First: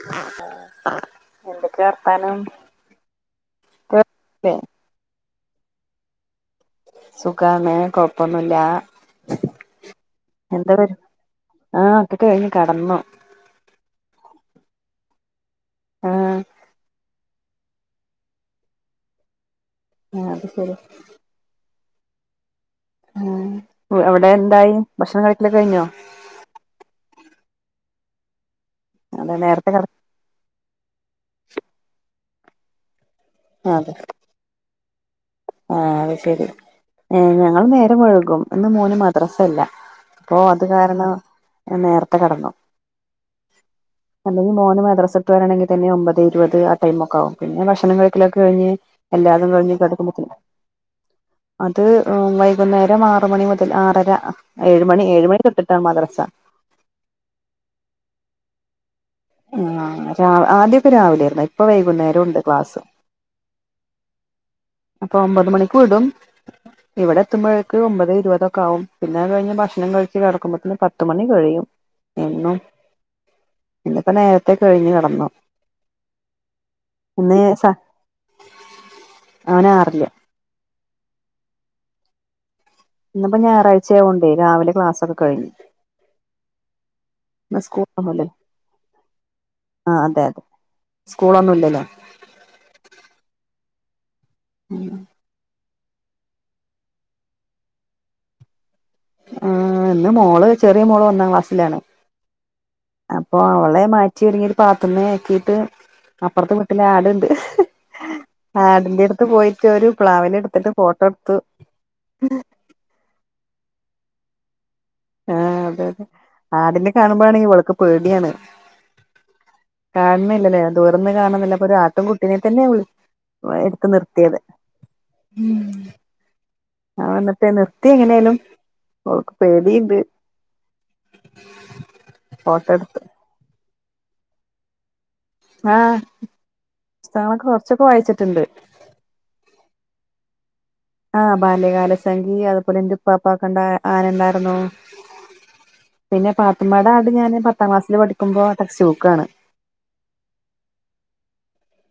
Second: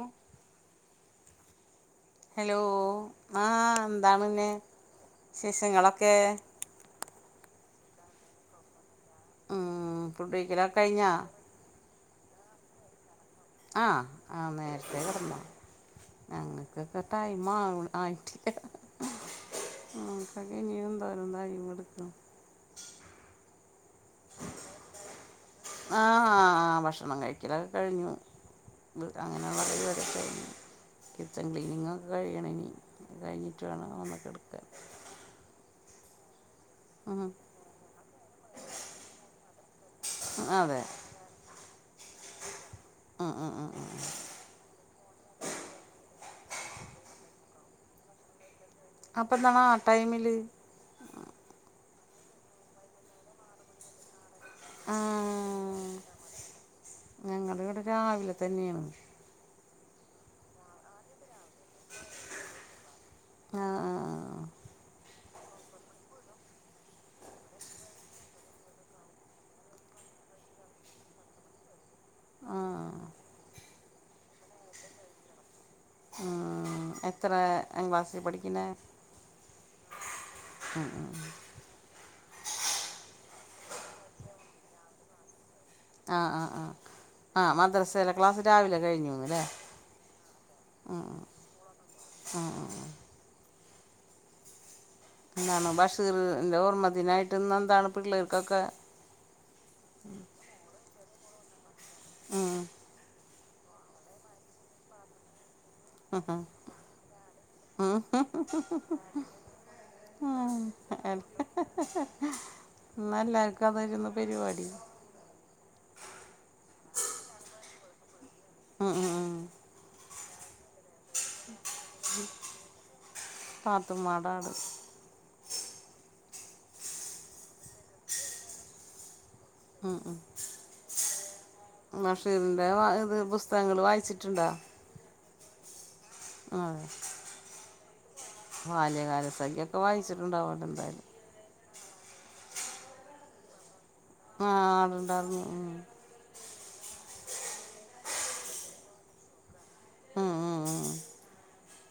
ഏഹ് എന്തവർതാനം ഹലോ ആഹ് എന്താണ് പിന്നെ വിശേഷങ്ങളൊക്കെ? സുഖാണ് കുഴപ്പൊന്നില്ല. ഉം ഫുഡ് കഴിക്കലൊക്കെ കഴിഞ്ഞോ? ആഹ് ഒക്കെ കഴിഞ്ഞു കടന്നു. ആഹ് ആ നേരത്തെേ കെടന്നു ആഹ് ഞങ്ങൾക്കക്കെ ടൈം ആവുണു ആയിട്ട് ആഹ് അത് ശരി [unintelligible] ന്തായി പട്ത്തം ഉം അവിടെ എന്തായി ഭക്ഷണം കഴിക്കലൊക്ക കഴിഞ്ഞോ? ആഹ് ഭക്ഷണം കഴിക്കലൊക്കെ കഴിഞ്ഞു. അതെ നേരത്തെ കട [unintelligible] കിച്ചൺ ക്ലീനിങ്ങൊക്കെ കഴിയണം ഇനി അത് കഴിഞ്ഞിട്ട് വേണം വന്ന് കെടക്കാൻ. ആ അത് ശരി ഉം, ഏഹ് ഞങ്ങൾ നേരം വൈകും ഇന്ന് മോന് മദ്രസ ഇല്ല. അപ്പോ അത് അതെ കാരണം ഞാൻ നേരത്തെ കെടന്നു. ഉം ഉം ഉം അല്ലെങ്കി മോന് മദ്രസ്സ് വിട്ട് വരണെങ്കി തന്നെ ഒമ്പതെ ഇരുപത് ആ ടൈമൊക്കെ ആവും. പിന്നെ ഭക്ഷണം കഴിക്കലൊക്കെ കഴിഞ്ഞ് അപ്പം എല്ലാതും എന്താണ് ആ കഴിഞ്ഞ് ടൈമിൽ കിടക്കുമ്പത്തിന് അത് വൈകുന്നേരം ആറ് മണി മുതൽ ആറര ഏഴ് മണി ഏഴ് മണി തൊട്ടിട്ടാണ് മദ്രസ. ഞങ്ങളിവിടെ രാവിലെ തന്നെയാണ് ആഹ് ആദ്യമൊക്കെ രാവിലെർന്നു ഇപ്പോ വൈകുന്നേരം ഉണ്ട് ക്ലാസ്സ്. ആഹ് അപ്പോ ഒമ്പത് മണിക്ക് വിടും ഇവിടെ എത്തുമ്പോഴേക്ക് ഒമ്പത് ഇരുപതൊക്കെ ആവും. പിന്നെ അത് കഴിഞ്ഞ് ഭക്ഷണം കഴിച്ച് കെടക്കുമ്പത്തിന് പത്ത് മണി കഴിയും ആഹ് എന്നും ആഹ് ഇന്നിപ്പോ നേരത്തേ കഴിഞ്ഞ് കെടന്നു. ആഹ് എത്രെ സ ക്ലാസ്സിൽ പഠിക്കണേ അവന് ആറില് ഇന്ന്പ്പോ ഞായാഴ്ചയാവോണ്ടെ രാവിലെ ക്ലാസൊക്കെ കഴിഞ്ഞു. ആ ആ ആ ആ ഇന്ന് മദ്രസയിലെ ക്ലാസ്സ് രാവിലെ കഴിഞ്ഞൂന്ന് ലെ? ആ അതെ അതെ സ്കൂളൊന്നും ല്ലല്ലോ? ആഹ ആ ആ ഉം എന്താണ് ബഷീറിന്റെ ഓർമ്മ ദിനായിട്ട് ഇന്ന് എന്താണ് പിള്ളേർക്കൊക്കെ ആഹ് എന്റെ മോള് ചെറിയ മോള് ഒന്നാം ക്ലാസ്സിലാണ്. ആഹ് അപ്പൊ അവളെ മാറ്റി ഒരുങ്ങി പാത്തുമ്മ ആക്കീട്ട് ഉം അപ്പുറത്തെ വീട്ടില് ആടുണ്ട്. ഉം ആടിന്റെ അടുത്ത് പോയിട്ട് ഒരു പ്ലാവില എടുത്തിട്ട് ഫോട്ടോ എടുത്തു. ഇന്ന് എല്ലർക്കും അത് ആരുന്ന് പരിപാടി. ആഹ് അതെ അതെ ആടിനെ കാണുമ്പോ ആണെങ്കിൽ ഇവൾക്ക് പേടിയാണ്. ആഹ് ആഹ് കാണുന്നില്ലല്ലേ ദൂരന്ന് കാണുന്നില്ല അപ്പ ഒരു ആട്ടും കുട്ടിനെ തന്നെള്ളൂ ഓഹ് എടുത്ത് പാത്തുമ്മാടെ നിർത്തിയത് ആട് മ്ഹ് ആഹ് എന്നിട്ട് നിർത്തിയ എങ്ങനെലും ഓൾക്ക് പേടി, മ്ഹ് മ്ഹ് ഫോട്ടോ ബഷീറിന്റെ വാ എടുത്ത് ഇത് പുസ്തകങ്ങള് വായിച്ചിട്ടുണ്ടോ? ആഹ് ആഹ് പുസ്തകങ്ങളൊക്കെ കുറച്ചോക്കെ വായിച്ചിട്ടുണ്ട്. ബാല്യകാലസഖിയോക്കെ വായിച്ചിട്ടുണ്ടാവുല്ലോ എന്തായാലും? ആഹ് ബാല്യകാലസഖി അതുപോലെ എന്റെ ഉപ്പാപ്പക്കൊണ്ട ആന ഉണ്ടാരുന്നു. ആഹ് ആടുണ്ടായിരുന്നു ഉം പിന്നെ പാത്തുമ്മടെ ആട് ഞാൻ പത്താം ക്ലാസിൽ പഠിക്കുമ്പോ ടെസ്റ്റ് ബുക്കാണ്.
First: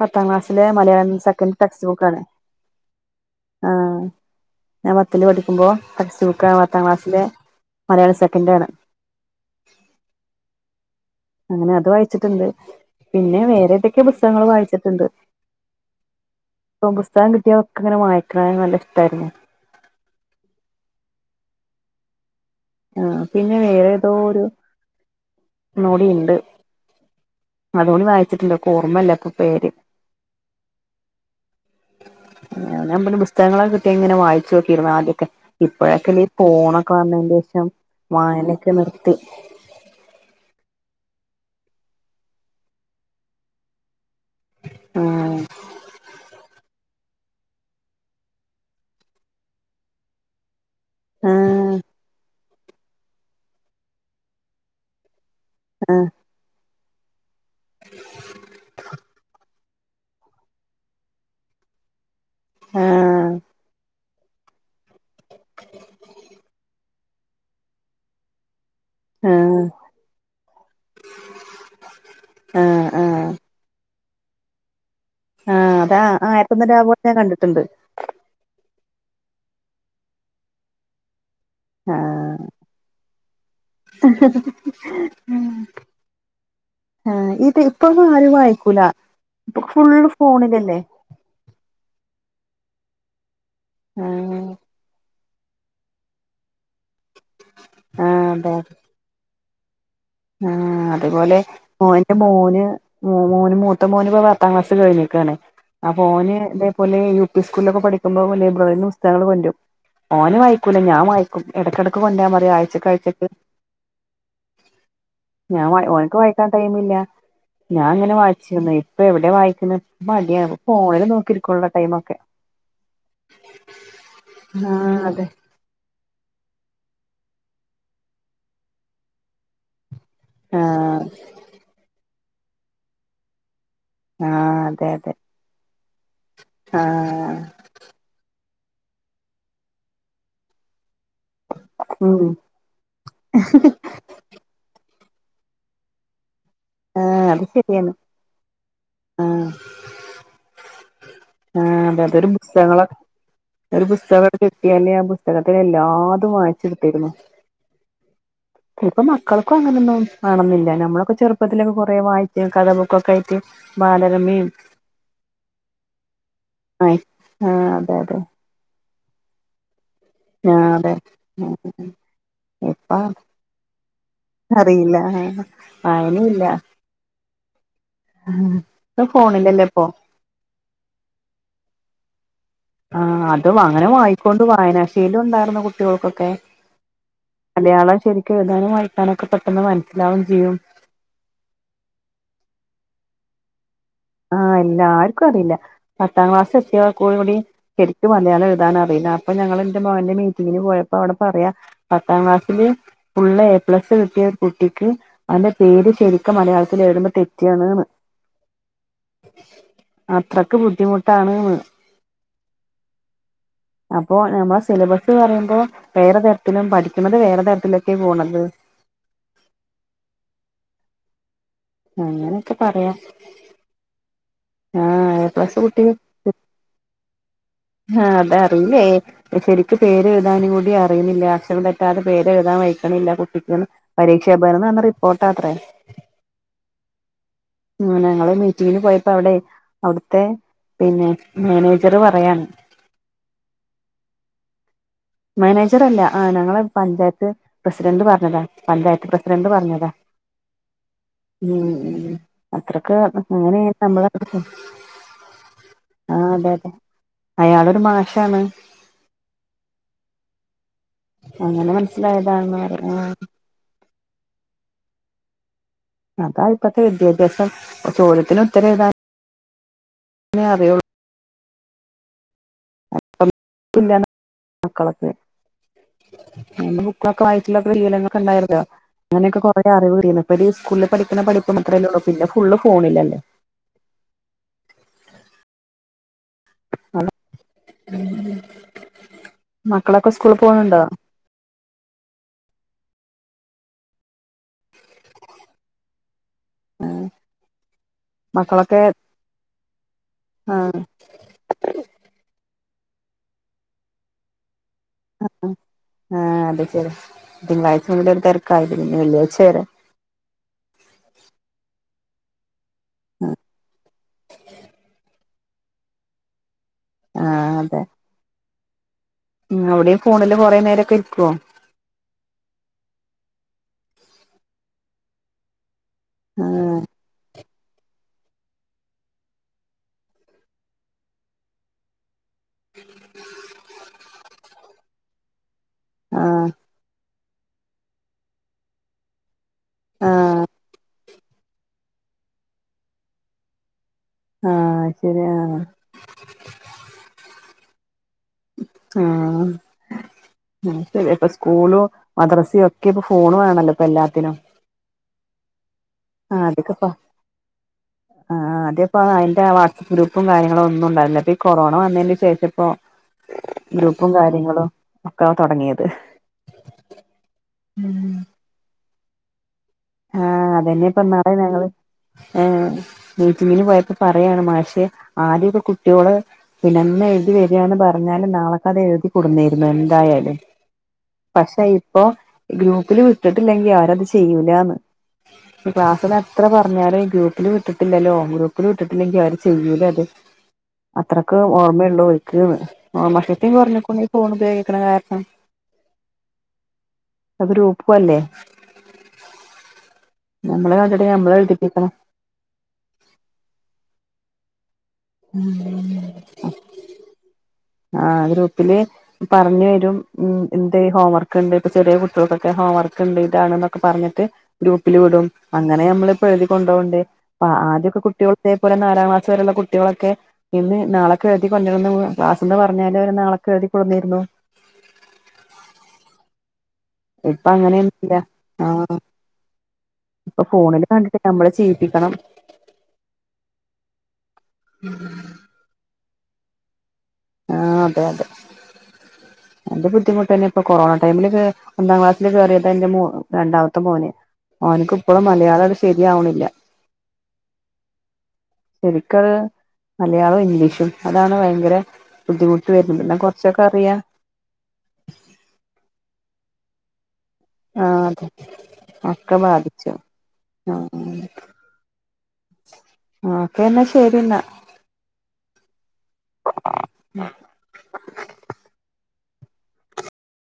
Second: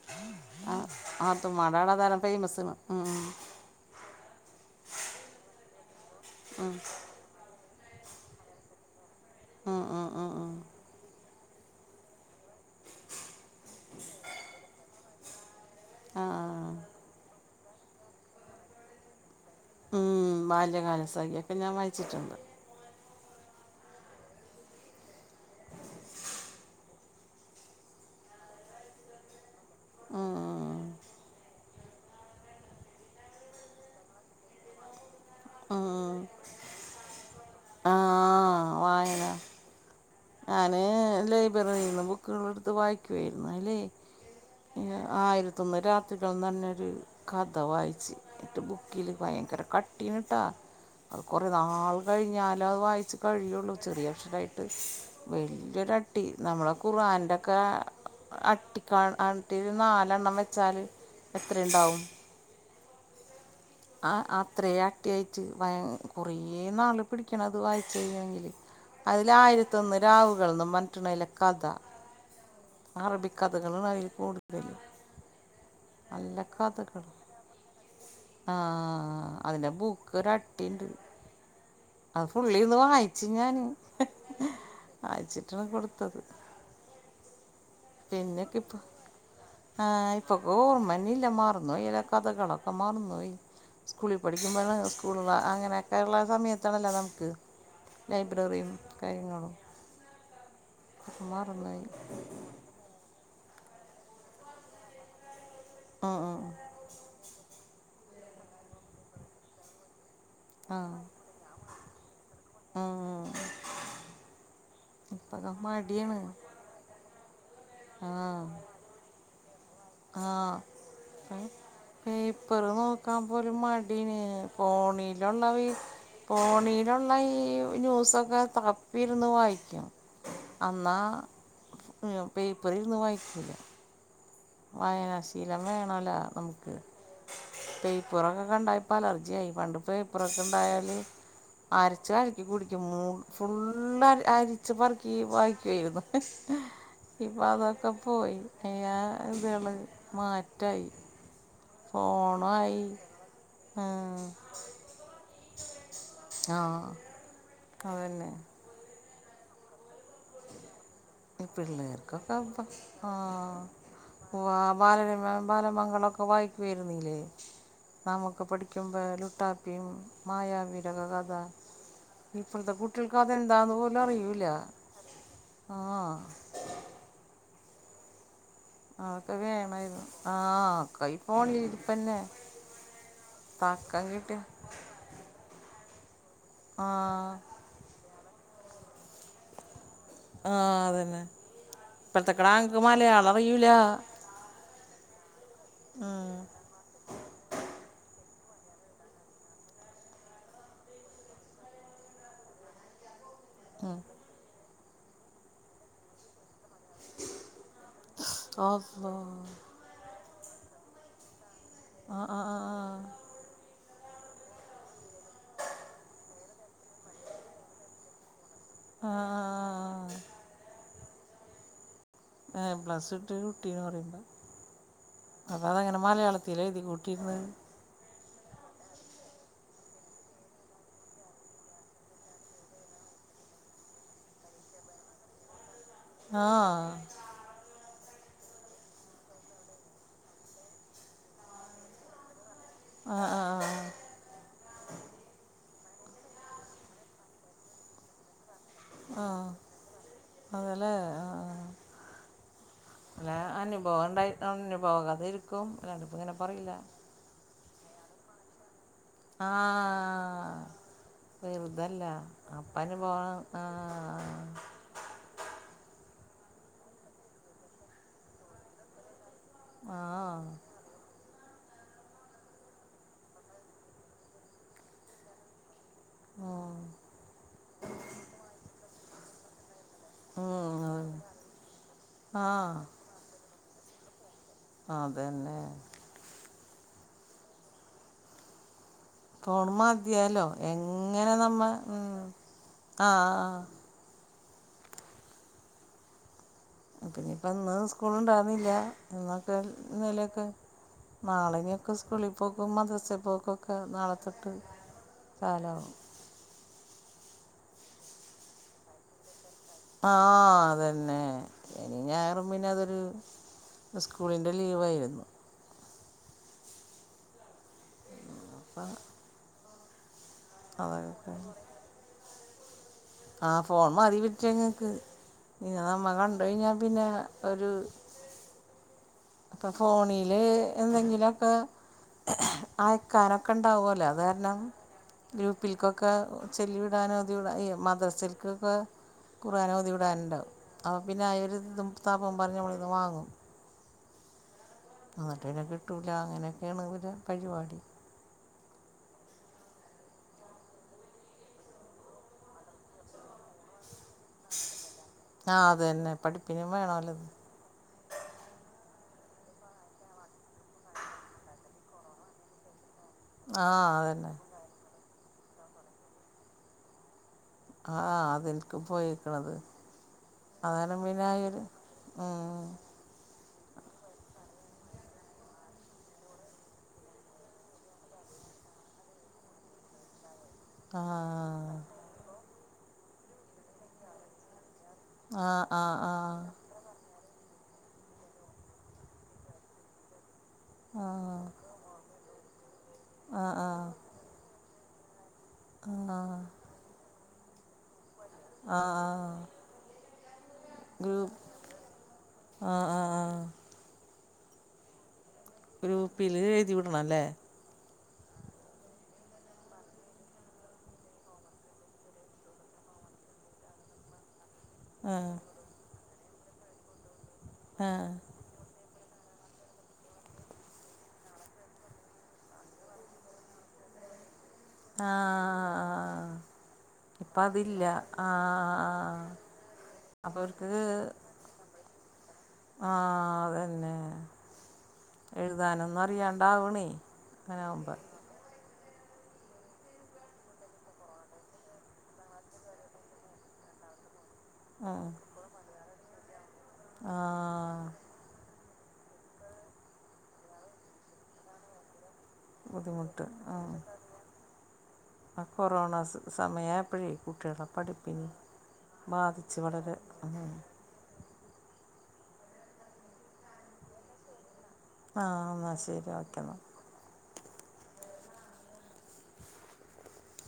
പത്താം ക്ലാസ്സിലേ മലയാളം, സെക്കൻഡ് ടെക്സ്റ്റ് പത്തുമ്മാടാടാണ് അതാര് ബുക്കാണ് ഫേമസണ് ഉം ആഹ് ഞാൻ പത്തിൽ പഠിക്കുമ്പോ ടെക്സ്റ്റ് ബുക്കാ പത്താം ക്ലാസ്സിലെ മലയാളം സെക്കന്റാണ്. അങ്ങനെ അത് വായിച്ചിട്ടുണ്ട് പിന്നെ വേറെ ഏതൊക്കെ പുസ്തകങ്ങൾ വായിച്ചിട്ടുണ്ട്. ആഹ് ഇപ്പം പുസ്തകം കിട്ടിയൊക്കെ ഇങ്ങന വായിക്കണ നല്ല ഇഷ്ട്ടായിരുന്നു ഉം ബാല്യകാലസഖിയൊക്കെ ഞാൻ വായിച്ചിട്ടുണ്ട്. ആഹ് പിന്നെ വേറെ ഏതോ ഒരു ഒന്നൂടിയുണ്ട്. അതുടി വായിച്ചിട്ടുണ്ട് ഇപ്പൊ ഓർമയില്ല ഇപ്പൊ പേര്. ഉം നമ്മള് പുസ്തകങ്ങളെക്കെ കിട്ടിയാ ഇങ്ങനെ വായിച്ചോക്കിയിരുന്നു ആദ്യൊക്കെ ഉം ഇപ്പഴൊക്കില്ലേ ഈ ഫോണൊക്കെ വന്നെന്റെഷം ആ വായനക്കെ നിർത്തി. ആന്ന് ലൈബ്രറിന്ന് ബുക്കുകൾ എടുത്ത് വായിക്കുവായിരുന്നു ല്ലേ ആ ആയി രത്തൊന്നുരാത്രികൾ ന്നു പറഞ്ഞൊരു കഥ വായിച്ച് ഇട്ട് ബുക്കില് ഭയങ്കര കട്ടീന് ട്ട അത് കുറെ ആ നാൾ കഴിഞ്ഞാല അത് വായിച്ച് കഴിയുള്ളു ചെറിയക്ഷരായിട്ട്, വലിയൊരട്ടി നമ്മളെ ഖുറാന്റോക്കെ അട്ടി ക ഇത് നാലെണ്ണം വെച്ചാൽ എത്ര ഉണ്ടാവും? ആഹ് ആഹ് അത്രേ അട്ടി ആയിട്ട് വ കുറേ നാള് പിടിക്കണം അത് വായിച്ച് കഴിയണങ്കില്. അതിൽ ആ ആയിരത്തൊന്ന് രാവുകൾന്ന് പറഞ്ഞിട്ടാണതിലെ കഥ ആ ആ അറബി കഥ [inaudible] ആഹ് അതാ ആയിരത്തോന്ന് രാവുകൾ ഞാൻ കണ്ടിട്ടുണ്ട് ആഹ് അതിന്റെ ബൂക്ക് ഒരു അട്ടിയുണ്ട്. ആ അത് ഫുള്ളിരുന്ന് വായിച്ചു ഞാന് വായിച്ചിട്ടാണ് കൊടുത്തത് ആഹ് ഇപ്പ ഇപ്പ ആരും പിന്നെയൊക്കെ വായിക്കൂല ഇപ്പം ഇപ്പൊ ഫുള്ള് ഫോണിലല്ലേ. ഇല്ലില്ല മറന്ന് പോയി അതിലെ കഥകളൊക്കെ മറന്ന് പോയി സ്കൂളിൽ ആഹ് പഠിക്കുമ്പോഴാ സ്കൂളിലുള്ള അങ്ങനെയൊക്കെയുള്ള സമയത്താണല്ലോ നമുക്ക് ആഹ് അതെ ലൈബ്രറിയും കാര്യങ്ങളും ആഹ് ഒക്കെ അതുപോലെ മറന്നുപോയി എന്റെ മോന് മോന് മൂ ത്ത മോൻ ഇപ്പോ പത്താം ക്ലാസ് കഴിഞ്ഞിക്കാണ് അപ്പൊ ഓന് ഇതേപോലേ യുപി സ്കൂളൊക്കെ പഠിക്കുമ്പോ ലൈബ്രറിന്ന് പുസ്തകങ്ങള് കൊണ്ടു വരും ഓന് ആ വായിക്കൂല ഞാൻ വായി ക്കും ഇടക്കിടക്ക് കൊണ്ടാ പറയു ആഴ്ച കാഴ്ചക്ക് ഇപ്പം ഞാൻ ഓനക്ക് മടിയാണ് വായിക്കാൻ ടൈമില്ല ഞാൻ ഇങ്ങനെ ആ വായിച്ചിരുന്നു ഇപ്പൊ എവിടെ വായിക്കുന്ന? മടിയ ഫോണിൽ ആഹ് നോക്കിരിക്ക പേപ്പറ് നോക്കാൻ പോലും മടിയാണ്, ആഹ് അതെ ഫോണിലുള്ളവ ഫോണീലുള്ള ഈ ന്യൂസൊക്കെ തപ്പിരുന്ന് വായിക്കും അന്നാ ആഹ് പേപ്പറിരുന്ന് വായിക്കില്ല ആഹ് അതെ അതെ വായനാശീല്ലാം വേണല്ലോ നമുക്ക് ആഹ് പേ പറൊക്കെ കണ്ടായ ഇപ്പോ അലർജിയ ആയി പണ്ടിപ്പോ ഇ പേപ്പുറൊക്കെ ഉണ്ടായാല് അരച്ച ഉം അരക്കി കുടിക്കും മൂ ഫുള് അരിച്ച് പറക്കി വായിക്കയിരുന്നു ആഹ് ഇപ്പൊ അത് അതൊക്കെ ശരിയാണ് പോയി അ്യ ആഹ് ളെ മാറ്റായി ആഹ അതെ അതൊരു പുസ്തകങ്ങള ഫോണായി ആ ഒരു പുസ്തകം എടു കിട്ടിയാലേ ആ പുസ്തകത്തി എല്ലാതും ആ വായിച്ചു എടു കുവായിരുന്നു അതന്നെ ഇപ്പ മക്കൾക്കും അങ്ങനെന്നോന്നും വേണം ന്നില്ല നമ്മളൊക്കെ ഈ ചെറുപ്പത്തിലൊക്കെ കൊറെ പിള്ളേർക്കൊക്കെ വായിച്ച ഇപ്പം കഥ ബുക്കൊക്കെ ആയിട്ട് ബാലരമി ബാലര ബാലമംഗളൊക്കെ ആയി വായിക്കുായിരുന്നില്ലേ ആ അതെ അതെ നമൊക്കെ പഠി ക്കും പ്പ ലുട്ടാപ്പിയും ആ മായവിയുടെ അതെ ഒക്കെ കഥ ഇപ്പത്തെ ഇപ്പ കുട്ടികൾക്ക് അതെന്താന്ന് പോലും അറിയിൂല ആയിന ഇല്ല ആ ഇ ഫോണിലല്ലേ ഇപ്പോ ആഹ കൈ ഫോണി ഇപ്പന്നെ ആ അതും അങ്ങനെ വായിക്കൊണ്ട് വായനാശേയില ഉണ്ടായിരുന്ന കുട്ടികൾക്കൊക്കെ ആഹ മലയാളം ശരിക്കും ഏയുതാനും വായിക്കാനൊക്കെ പറ്റ ആഹ അതന്നെ ഇപ്പഴത്തകിടാങ്ങക്ക് മലയാള അറയിൂല ആഹ എല്ലാർക്കും അറിയില്ല പത്താം ക്ലാസ് എത്തിയെ കൂടി ശരിക്കും മലയാളം എഴുതാൻ അറിയില്ല അപ്പൊ ഞങ്ങൾ എന്റെ മകന്റെ മീറ്റിങ്ങിന് പോയപ്പോ അവിടെ പറയാ പത്താം ക്ലാസ്സിലി ഫുള്ള് എ ഉം. പ്ലസ് കിട്ടിയ കുട്ടിക്ക് അവന്റെ പേര് ശരിക്കും മലയാളത്തിൽ എഴതുമ്പോ തെറ്റിയാണ് സ് അള്ളാ അത്രയ്ക്ക് ബുദ്ധിമുട്ടാണ് ന്ന് ആ ആ ആ ആ അപ്പോ നമ്മളെ സിലബസ് പറയുമ്പോ വേറെ തരത്തിലും പഠിക്കുന്നത് വേറെ തരത്തിലൊക്കെ പോണത് ആ ആ ആ അങ്ങനെയൊക്കെ ഏ പറയാ പ്ലസ് കുട്ടീന്ന് പറയുമ്പ ആഹ് എ പ്ലസ് അതതങ്ങനെ മലയാളത്തി തിലഴുതി കൂട്ടിയിരന്ന് ആഹ അതറീല്ലേ ശരിക്കും പേര്ഴുതാനും കൂടി അറിയുന്നില്ല അക്ഷരം തെറ്റാതെ പേര്ഴുതാൻ വൈക്കണില്ല കുട്ടിക്കന്ന് പരീക്ഷാ ഭവനിൽ ന്ന് വന്ന റിപ്പോർട്ട് അത്രേ ആഹ ഉ ഞങ്ങള് മീറ്റിങ്ങിന് പോയപ്പോ അവിടെ അവിടുത്തെ പിന്നെ മാനേജറ് പറയാണ് ആഹ ആ ആ ആ് മാനേജർ അല്ല ആ ഞങ്ങള് പഞ്ചായത്ത് പ്രസിഡന്റ് പറഞ്ഞതാ പഞ്ചായത്ത് ആ പ്രസിഡന്റ് പറഞ്ഞതാ അതല്ലേ ആ ഉം അത്രക്ക് അല്ല അങ്ങനെ നമ്മളെ അനുഭവണ്ടായി അനുഭവതെരിക്ക ക്കും അല്ലാണ്ട് ഇപ്പം ആഹ് ഇങ്ങനെ അതെ അതെ പറയില്ല അയാളൊരു മാഷാണ് ആഹ അങ്ങനെ വെറുതല്ല മനസ്സിലായതാണെന്ന് അപ്പം പറയാ ആഹ് അനുഭവാണ് ആ അതാ ഇപ്പഴത്തെ വിദ്യാഭ്യാസം ചോദ്യത്തിന് ഉത്തരം എഴുതാൻ ആ ആ [inaudible] മക്കളൊക്കെ ഉം. അന്നേ ബുക്കൊക്കെ [inaudible] ഉണ്ടായിരുന്നോ അങ്ങനെയൊക്കെ കൊറെ അറിവ് കിട്ടിണ് ഇവർ സ്കൂളിൽ ഉം. പഠിക്കുന്ന പഠിപ്പ് മാത്രമേ ഉള്ളൂ പിന്നെ ആ ഫുള്ള് ഫോണില്ലല്ലേ അതന്നെ [unintelligible] ഫോൺ മക്കളൊക്കെ സ്കൂളിൽ മതില്ലോ പോണുണ്ടോ എങ്ങനെ നമ്മ ഉ ആഹ് ആഹ് അപിന്നെ ഇപ്പ ഇന്ന് സ്കൂളുണ്ടാവുന്നില്ല മക്കളൊക്കെ എന്നൊക്കെ ഇന്നലെ ഒക്കെ ആഹ് നാളിനെയൊക്കെ സ്കൂളിൽ പോക്കും മദ്രസൽ പോക്കൊക്കെ നാളെത്തൊട്ട് കാലവും ആഹ് അതെ ശെരി തിങ്കളാഴ്ച മു ഒരു തിരക്കായിതി വെള്ളിയാഴ്ച വരെ ആഹ് അതന്നെ ശനി ഞായറും പിന്നെത് ത് സ്കൂളിൻ്റെ ലീവായിരുന്നു ആഹ് അതെ അപ്പം ഉ അവടിം ഫോണില് കൊറേ നേരൊക്കെ അതൊക്കെ ഇക്കുവോ കഴിഞ്ഞ് ആ ഫോൺ മതി വിറ്റങ്ങൾക്ക് ഇന്ന നമ്മ കണ്ട കഴിഞ്ഞാൽ ആഹ് പിന്നെ ഒരു അപ്പൊ ഫോണില് എന്തെങ്കിലും ഒക്കെ ആയക്കാറൊക്കെ ണ്ടാവലേ അത് കാരണം ഗ്രൂപ്പിൽക്കൊക്കെ ആഹ് ചെല്ലിവിടാനും ഓതിവിടാ മദ്രസിൽക്കൊക്കെ ഖുറാനോഓതി ആഹ് വിടാനുണ്ടാവും അപ്പോ പിന്നെ അഒരിതും താപ്പം പറഞ്ഞമ്മളിന്ന് വാങ്ങും ആഹ് ശരിയാ എന്നിട്ട് പിന്നെ കിട്ടൂല അങ്ങനെയൊക്കെയാണ് ഇവരെ പരിപാടി കാ ശരി അപ്പൊ സ്കൂളും മദ്രസയോ ഒക്കെ ഇപ്പ ഫോൺ വേണല്ലോ ഇപ്പൊ എല്ലാത്തിനും ആഹ് അത്തന്നെ ആഹ് അതക്കെപ്പാ ആഹ് അതപ്പ അയിന്റെ വാട്സആപ്പ് ഗ്രൂപ്പും കാര്യങ്ങളും ഒന്നും ഉണ്ടായിരുന്നില്ല അപ്പൊ കൊറോണ വന്നതിന് ശേഷം ഇപ്പ ആ അത് ഗ്രൂപ്പും തന്നെ കാര്യങ്ങളും ഒക്കെ തുടങ്ങിയത് ആഹ് അതിൽക്ക് പോയിക്കണത് ആഹ് അതെന്നെപ്പന്നാളെ ഞങ്ങള് ആ ഏ മീറ്റിങ്ങിന് പോയപ്പോ പറയാണ് മാഷെ ആദ്യ ഇപ്പോ കുട്ടിയോള് പിന്നെ അന്ന് എഴുതി വരന്ന പറഞ്ഞാലും നാളക്ക് അത് എഴുതി കൊടുന്നേരുന്നു എന്തായാലും ആ പക്ഷെ ഇപ്പോ ഗ്രൂപ്പില് വിട്ടിട്ടില്ലെങ്കി ആരുത് ചെയ്യൂലാന്ന് ആ ആ ക്ലാസ്സ് ആ ന്ന് എത്ര പറ പറഞ്ഞാല് ഗ്രൂപ്പില് വിട്ടിട്ടില്ലല്ലോ ഗ്രൂപ്പില് വിട്ടിട്ടില്ലെങ്കി ആര് ചെയ്യൂല അത് അത്രക്ക് ഓർമ്മയുള്ളൂ ഓര്ക്ക്ന്ന് ഓർമ്മ ആ ആ ശക്തിം ആ കുറഞ്ക്ക്ണ് ഈ ഫോൺ ഉപയോഗിക്കണ കാരണം ആഹ് അതരു പ്പ അല്ലേ ആഹ് ആഹ് നമ്മളെ കണ്ടിട്ട് നമ്മളെ എഴ്തിപ്പിക്കണം ആഹ് ആഹ് ആഹ് ഗ്രൂപ്പില് എഴുതി വിടണം ല്ലേ ആഹ് ഗ്രൂപ്പില് പറഞ്ഞ് വരും ഉ എന്ത്ഈ ഹോംവർക്ക് ണ്ട് ഇപ്പൊ ചെറിയ കുട്ടികൾതോക്കെ ഹോംവർക്ക് ണ്ട് ഇതാണ് പറഞ്ഞിട്ട് ഗ്രൂപ്പിൽ ആ വിടും അങ്ങനെ നമ്മളിപ്പോ എഴുതി കൊണ്ടോവിണ്ട് പ്പോ ആ ആദ്യൊക്കെ കുട്ടിയോള അതേപോലെ നാലാം ക്ലാസ്സ് വരുള്ള കു കുട്ടിയോളൊക്കെ ഇന്ന് നാളെക്കെ എഴുതി കൊണ്ടിരന്ന് ക്ലാസ്ന്ന് പറഞ്ഞാല് അവരെ നാളൊക്കെ എഴതി കൊട്ന്നിരുന്നു ആഹ് ആഹ് ഇപ്പ അങ്ങനെയൊന്നല്ല ആ അപ്പം ഇപ്പ അവർക്ക് ഫോണില് കണ്ടിട്ടില്ല നമ്മള് ചെയ് പ്പിക്കണം ആഹ് അതന്നെ ഉം [unintelligible] എഴുതാനൊന്നും അറിയാണ്ടവണേ ആഹ് അതെ അതെ എന്റെ ബുദ്ധിമുട്ട്ന്നെ ഇപ്പൊ കൊറോണ ടൈമിലൊക്കെ രണ്ടാം ക്ലാസ്സില് കേറിയതാ എന്റെ മോ രണ്ടാമത്തെ മോന്. ഓൻക്ക് ഇപ്പോഴും മലയാളം അട് ശരിയാവണില്ല ആഹ് ശരിക്കത് മലയാളവും ഇംഗ്ലീഷും അതാണ് ഭയങ്കര ബുദ്ധിമുട്ട് വരുന്നത്. എന്നാ ബുദ്ധിമുട്ട് ആ കുറച്ചൊക്കെ അറിയാ ആ കൊറോണാസ് സമയായപ്പഴേ കുട്ടികളെ ആഹ് അതെ പഠിപ്പിനെ ഒക്കെ ബാധിച്ച് ബാധിച്ചു വളരെ അതാണ്‌ ആഹ് ആഹ് ഒക്കെ എന്നാ ശരിന്നാ ആഹ് എന്നാശരി ഓക്കെന്നാ